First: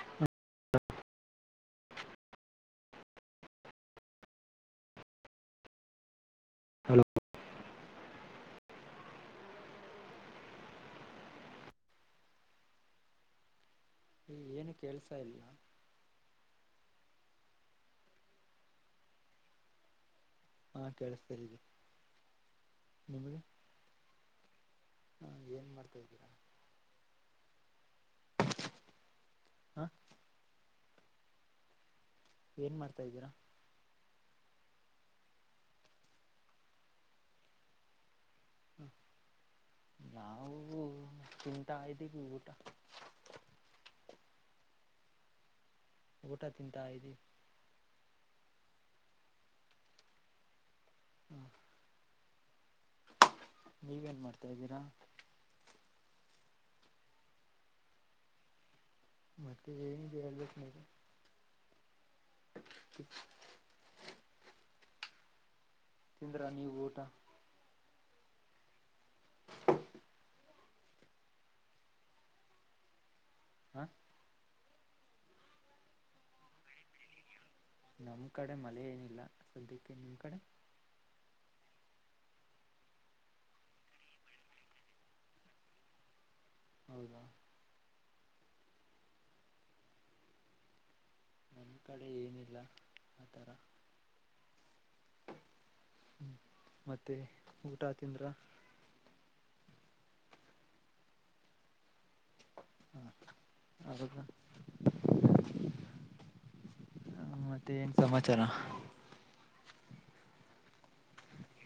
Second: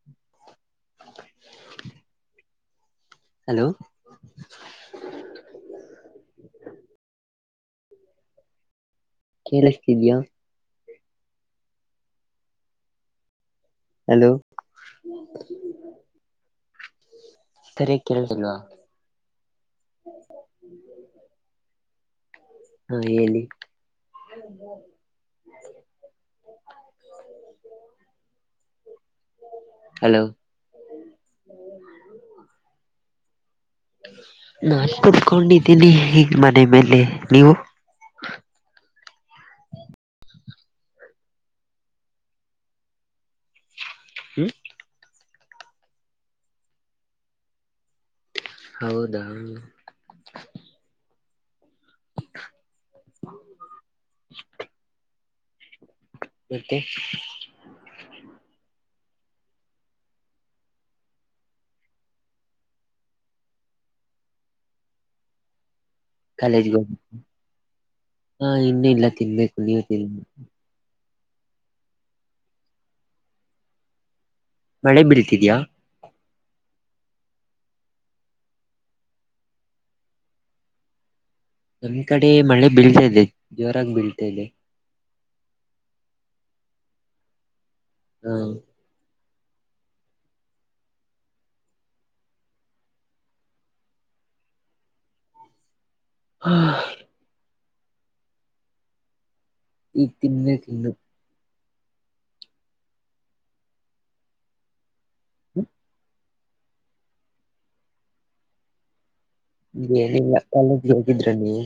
[inaudible] Hello hello ಕೇಳತಿದಯಾ hello ಈ ಏನು ಕೇಳುಸ್ತಾ ಇಲ್ಲ ಸರಿ ಕೇಳತಿಲ್ವಾ ಹಾ ಕೇಳಸ್ತರಿ ಹಾ ಹೇಳನಿ. ಹಾ ಏನ್ ಮಾಡ್ತಾ ಇದ್ದೀರಾ. ಹಾ ಹಲೋ. ಏನ್ ಮಾಡ್ತಾ ಇದ್ದೀರಾ. ನಾನ್ ಕತ್ಕೊಂಡಿದ್ದೀನಿ ಈಗ ಮನೆ ಮೇಲೆ ನೀವು. ಹ ನಾವು ತಿಂತಾ ಇದ್ದೀವಿ ಊಟ. ಹ್ಮ್. ಊಟ ತಿಂತಾ ಇದೀವಿ ಹೌದ ಹ್ಮ. ಹ. [unintelligible] [unintelligible] ಮತ್ತೆ. ಮತ್ತೆ ಏನುಲ್ಲ. ಹ. [unintelligible] ತಿಂದ್ರ ಕಾಲೇಜ್ಗೆ ನೀವು ಹೋಗ್ ಊಟ ಹಾ ಇನ್ನು ಇಲ್ಲ ತಿನ್ಬೇಕು ನೀವ ತಿನ್ಬೇಕ ಹಾ ಮಳೆ ಬೀಳ್ತಿದೆಯಾ ನಮ್ಮ ಕಡೆ ಮಳೆ ಏನಿಲ್ಲ ಸದ್ಯಕ್ಕೆ ನಿಮ್ಮ ಕಡೆ ನಮ್ ಕಡೆ ಮಳೆ ಬೀಳ್ತಾ ಇದೆ ಜೋರಾಗಿ ಬೀಳ್ತಾ ಇದೆ. ಹೌದಾ. ಹಾ. ನಮ್ಮ ಕಡೆ ಏನಿಲ್ಲ ಆ ಥರ. ಹಾ. [unintelligible] ಮತ್ತೆ ಊಟ ತಿಂದ್ರ. ಈಗ ತಿನ್ಬೇಕು ಹ ಅದು. ಹ್ಮ. ಹ ಮತ್ತೆ ಏನ್ ಸಮಾಚಾರ. ಏನಿಲ್ಲ ಕಾಲೇಜ್ಗೆ ಹೋಗಿದ್ರ ನೀವು.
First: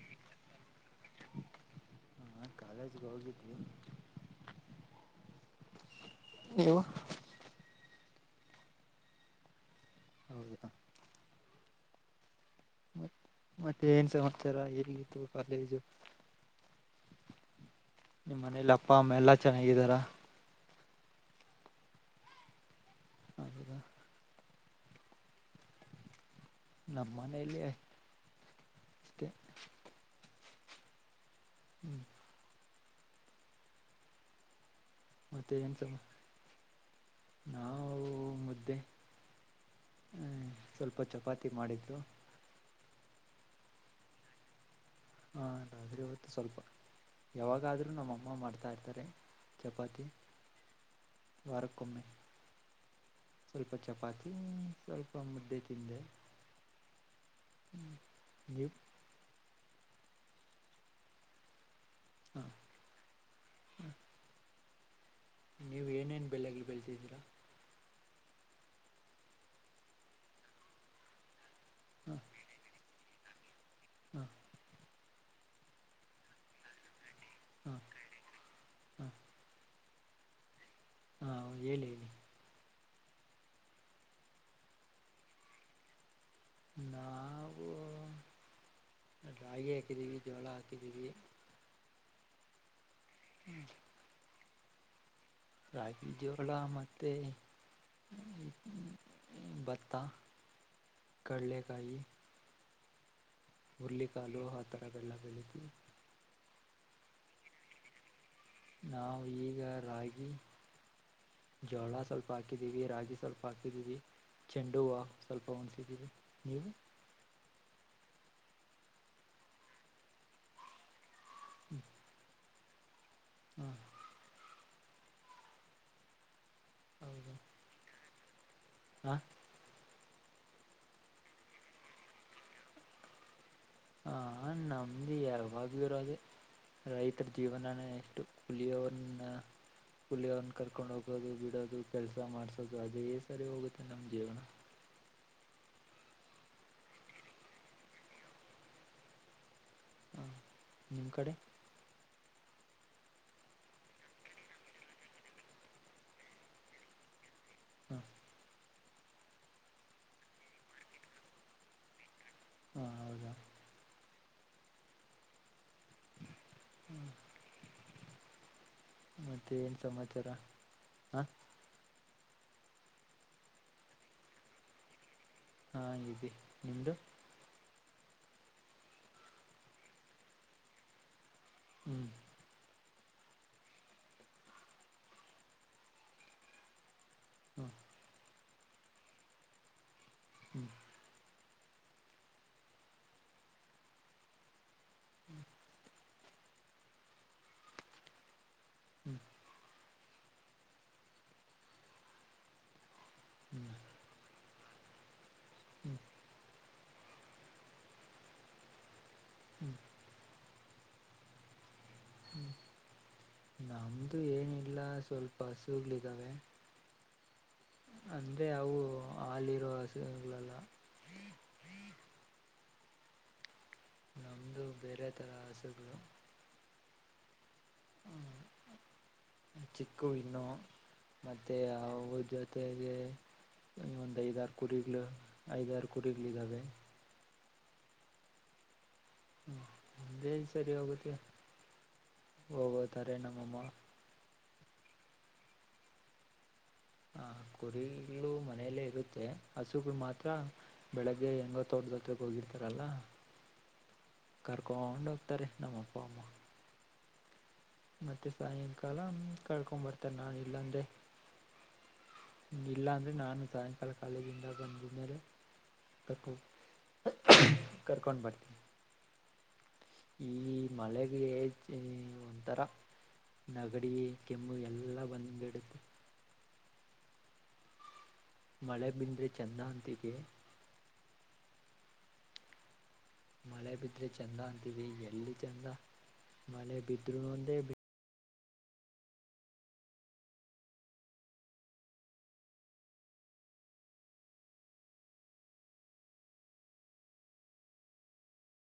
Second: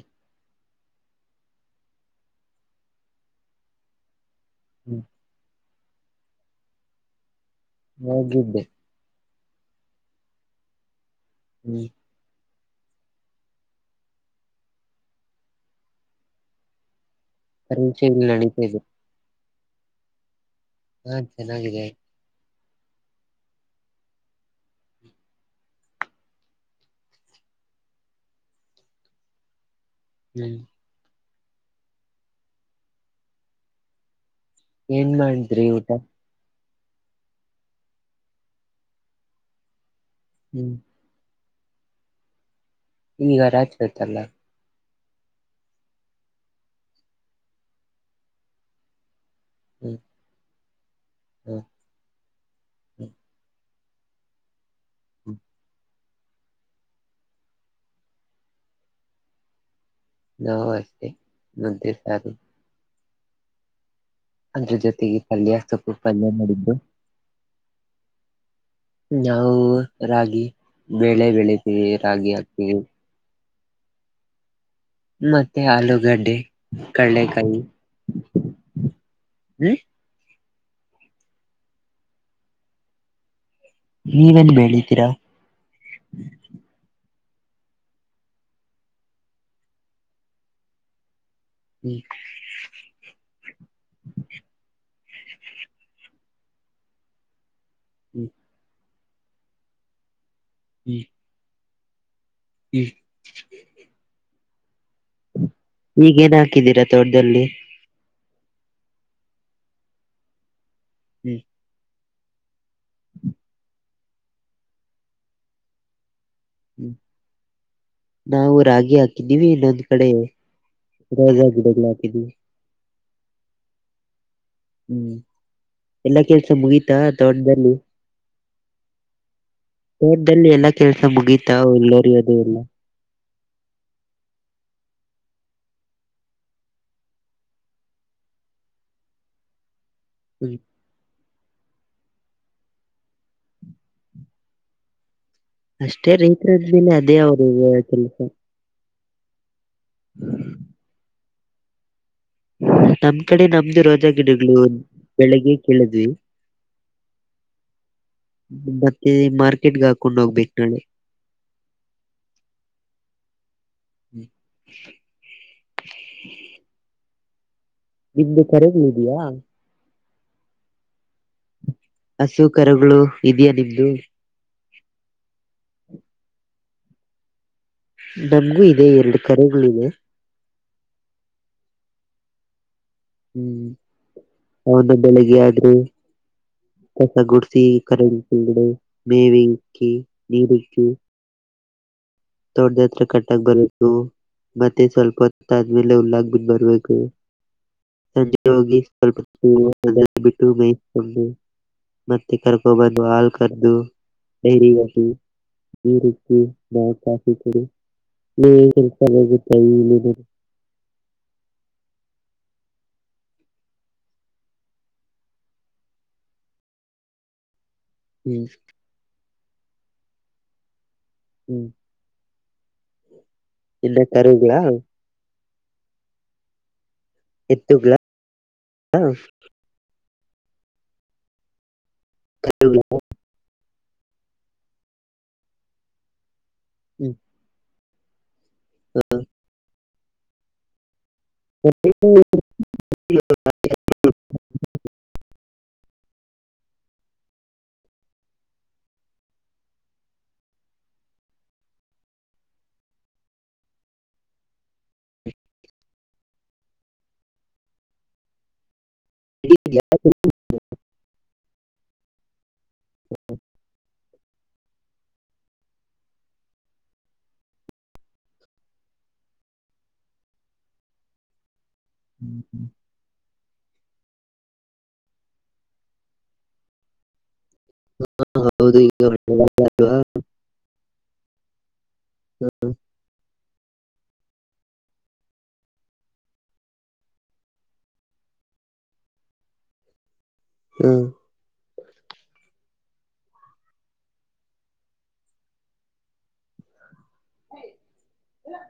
ಹ ಕಾಲೇಜ್ಗೆ ಹೋಗಿದ್ವಿ. ಹ್ಮ. ನೀವು. ಹೋಗಿದ್ದೆ ಹೌದಾ ಹ್ಮ್ ಮತ್ ಮತ್ತೆ ಏನ್ ಸಮಾಚಾರ ಎಲ್ಲಿಗಿತ್ತು ಕಾಲೇಜು ಪರೀಕ್ಷೆಗಳು ನಿಮ್ಮ ನಡೀತಾ ಮನೇಲಿ ಇದೆ ಅಪ್ಪ ಅಮ್ಮ ಎಲ್ಲಾ ಚೆನ್ನಾಗಿದ್ದಾರ ಹಾ ಚೆನ್ನಾಗಿದೆ ಹ ನಮ್ಮ ಮನೇೆಯಲ್ಲಿ ಹ್ಮ್ ಹ್ಮ್ ಏನ್ ಮತ್ತೆ ಮಾಡಿದ್ರಿ ಏನ್ಸ ಊಟ ನಾವು ಮುದ್ದೆ ಹ್ಮ್ ಸ್ವಲ್ಪ ಚಪಾತಿ ಮಾಡಿದ್ದು ಈಗ ರಾಜೋಯತಲ್ಲ ಹಾ ರತ್ರಿ ಇವತ್ತು ಸ್ವಲ್ಪ ಯಾವಾಗಾದ್ರೂ ನಮ್ಮ ಅಮ್ಮ ಮಾಡ್ತಾ ಇರ್ತಾರೆ ಹ್ಮ್ ಚಪಾತಿ ಹ್ಮ್ ವಾರಕ್ಕೊಮ್ಮೆ ಹ್ಮ್ ಸ್ವಲ್ಪ ಚಪಾತಿ ಸ್ವಲ್ಪ ಹ್ಮ್ ಮುದ್ದೆ ತಿಂದೆ ನೀ [unintelligible] [unintelligible] ಹ ಅದ್ರ ಜೊತೆಗೆ ಪಲ್ಯ ನೀವು ಸೊಪ್ಪು ಏನೇನು ಪಲ್ಯ ಬೆಳೆಗಳು ನೋಡಿದ್ದು ಬೆಳೆತಿದ್ದೀರಾ ನಾವು ರಾಗಿ ಬೆೇಳೆ ಬೆಳಿತೀವಿ ರಾಗಿ ಹಾಕ್ತೀವಿ ಹಾ ಮತ್ತೆ ಆಲೂಗಡ್ಡೆ ಕಡಲೆಕಾಯಿ ಹ ಹ ಹ್ಮ್ ಹಾ ಹೇಳಿ ಹೇಳಿ ನೀವೇನ್ ಬೆಳಿತೀರಾ ನಾವು ರಾಗಿ ಹಾಕಿದ್ದೀವಿ ಜೋಳ ಹಾಕಿದ್ದೀವಿ. ಹ್ಮ್ ಹ್ಮ ರಾಗಿ ಜೋಳ ಮತ್ತೇ ಹ್ಮ್ ಹ್ ಭತ್ತ ಕಳ್ಳೆ ಕಾಯಿ. ಹ್ಮ ಹುರ್ಲಿ ಕಾಳು ಹ ತರದ್ದೇಲ್ಲಾದು ಈಗೇನ್ ಹಾಕಿದ್ದೀರಾ ತೋಟದಲ್ಲಿ ನಾವು ಈಗ ರಾಗಿ ಹ್ಮ್ ಜೋಳ ಸ್ವಲ್ಪ ಹಾಕಿದೀವಿ ರಾಗಿ ಸ್ವಲ್ಪ ಹಾಕಿದೀವಿ. ಚೆಂಡು ಹೂವ ಸ್ವಲ್ಪ ಒಂದ್ ಸೈಡ್ ಇದೆ ನೀವು ಹ್ಮ್ ನಾವು ರಾಗಿ ಹಾಕಿದ್ದೀವಿ ಇನ್ನೊಂದ್ ಕಡೆ ರೊಜಾ ಗಿಡಗಳಾಕಿದ್ದೀವಿ. ಹ್ಮ ಹ್ಮ್ ಎಲ್ಲಾ ಕೆಲ್ಸ ಮುಗಿತಾ ತೋಟ್ದಲ್ಲಿ ಹಾ ತೋಟದಲ್ಲಿ ಎಲ್ಲಾ ಕೆಲ್ಸ ಮುಗೀತ ಹುಲ್ಲೋರಿಯೋದು ಎಲ್ಲ. ಹ ನಮ್ದು ಯಾವಾಗು ಇರೋದೆ. ರೈತರ ಜೀವನಾನೇ ಇಷ್ಟು ಕುಲಿಯೋನ್ನ ಕುಲಿಯನ್ನ ಕರ್ಕೊಂಡ್ ಹೋಗೋದು ಬಿಡೋದು ಕೆಲಸ ಮಾಡ್ಸೋದು ಅದೇ ಸರಿ ಹೋಗುತ್ತೆ ನಮ್ಮ ಜೀವನ. ಅಷ್ಟೇ ರೈತರ್ ಅದ್ಮೇಲೆ ಅದೇ ಅವ್ರ ಕೆಲ್ಸ. ಹಾ ನಿಮ್ಮ್ ಕಡೆ ನಮ್ ಕಡೆ ನಮ್ದು ರೋಜಾ ಗಿಡಗಳು ಬೆಳಿಗ್ಗೆ ಕೀಳಿದ್ವಿ. ಹಾ ಮತ್ತೆ ಮಾರ್ಕೆಟ್ ಹಾಕೊಂಡ್ ಹೋಗ್ಬೇಕ್ ನಾಳೆ ಹಾ ಹೌದಾ ಹ್ಞೂ ನಿಮ್ದು ಕರೆಗಳು ಇದೆಯಾ ಮತ್ತೆನ್ ಸಮಾಚಾರ ಹ ಹಸು ಕರುಗಳು ಇದ್ಯಾ ನಿಮ್ದು. ಹಾ ಇದಿ ನಿಮ್ದು ನಮ್ಗು ಇದೆ ಎರಡು ಕರುಗಳಿವೆ. ಹ್ಮ್ ಹ್ಮ್ ಅವನು ಬೆಳಿಗ್ಗೆ ಆದ್ರೆ. ಕಸ ಗುಡಸಿ ಕರೂಗಳ್ ಬಿಡು ಮೇವಿಕ್ಕಿ ಹ್ಞೂ ಹ್ಞೂ ನೀರಿಕ್ಕಿ ತೋಟದತ್ರ ಕಟ್ಟಕ್ ಬರುತ್ತು. ಮತ್ತೆ ಸ್ವಲ್ಪ ಹೊತ್ತಾದ್ಮೇಲೆ ಹುಲ್ಲಾಕ್ ಬಿಟ್ ಬರ್ಬೇಕು. ಸಂಜೆ ಹೋಗಿ ಸ್ವಲ್ಪ [unintelligible] ಬಿಟ್ಟು ಮೈಸ್ಕೊಂಡು ಮತ್ತೆ ಕರ್ಕೊಬಂದು ಹಾಲ್ ಹ್ಞೂ ಕರ್ದು ಡೈರಿಗ್ ಹಾಕಿ. ಹ್ಞೂ ಹ್ಞೂ ನೀರಿಕ್ಕಿ ನಾ ಕಾಫಿ ಕುಡಿ ಹ್ಞೂ ನೀರ್ [unintelligible] ನಮ್ದು ಏನಿಲ್ ಲ್ಲ ಸ್ವಲ್ಪ ಹಸೂಗ್ಳಿದ್ದಾವೆ. ಹ್ಮ್ ಅಂದ್ರೆ ಅವು ಹಾಲಿರೊ ಹಸುಗಳಲ್ಲ. ಹ್ಮ್ ಇನ್ನ ಕರುಗಳ ಇದು ಬೇರೆ ಥರ ಹಸುಗಳು ಎತ್ತುಲ ಹ ಚಿಕ್ಕು ಇನ್ನು ಮತ್ತೆ ಅವು ಜೊತೆಗೆ ಒಂದ್ ಐದಾರು ಕುರಿಗಳು ಐದಾರು ಕುರಿಗಳು ಇದಾವೆ ಹ್ಮ್ ಹ್ಮ ಹ್ಮ್ ಅದೇ ಸರಿ ಹೋಗುತ್ತೆ ಹ ಹೋಗೋತಾರೆ ನಮ್ಮಮ್ಮ ಹ ಕುರಿಗಳು ಮನೆಯಲ್ಲೇ ಇರುತ್ತೆ ಹಸುಗಳು ಮಾತ್ರ ಬೆಳಗ್ಗೆ ಹೆಂಗೋ ತೋಟದೊತ್ತಗೆ ಹೋಗಿರ್ತಾರಲ್ಲ ಕರ್ಕೊಂಡು ಹೋಗ್ತಾರೆ ನಮ್ಮ ಅಪ್ಪ ಅಮ್ಮ ಮತ್ತೆ ಸಾಯಂಕಾಲ ಕಳ್ಕೊ್ ಬರ್ತನೆ ನಾನ್ ಇಲ್ಲಾಂದೆ ಇಲ್ಲಾಂದ್ರೆ ನಾನು ಸಾಯಂಕಾಲ ಕಾಲೇಜಿಂದ ಬಂದಿದ ಮೇಲೆ ಕರ್ಕು ಕರ್ಕೊಂಡು ಬರ್ತೀನಿ ಈ ಮಳೆಗೆಜ್ ಒಂಥರ ನಗಡಿ ಕೆಮ್ಮು ಎಲ್ಲ ಬಂದ್ಬಿಡುತ್ತೆ ಹೌದು ಮಳೆ ಈಗ ಬಿಂದ್ರೆ ಮಳೆಗಾಲ ಅಲ್ವಾ ಚೆಂದಂತಿಗೆ ಮಳೆ ಬಿದ್ರೆ ಚಂದ ಅಂತವಿ ಎಲ್ಲಿ ಚಂದ ಮನೆ ಬಿದ್ರು ನಂದೇ ಹಾ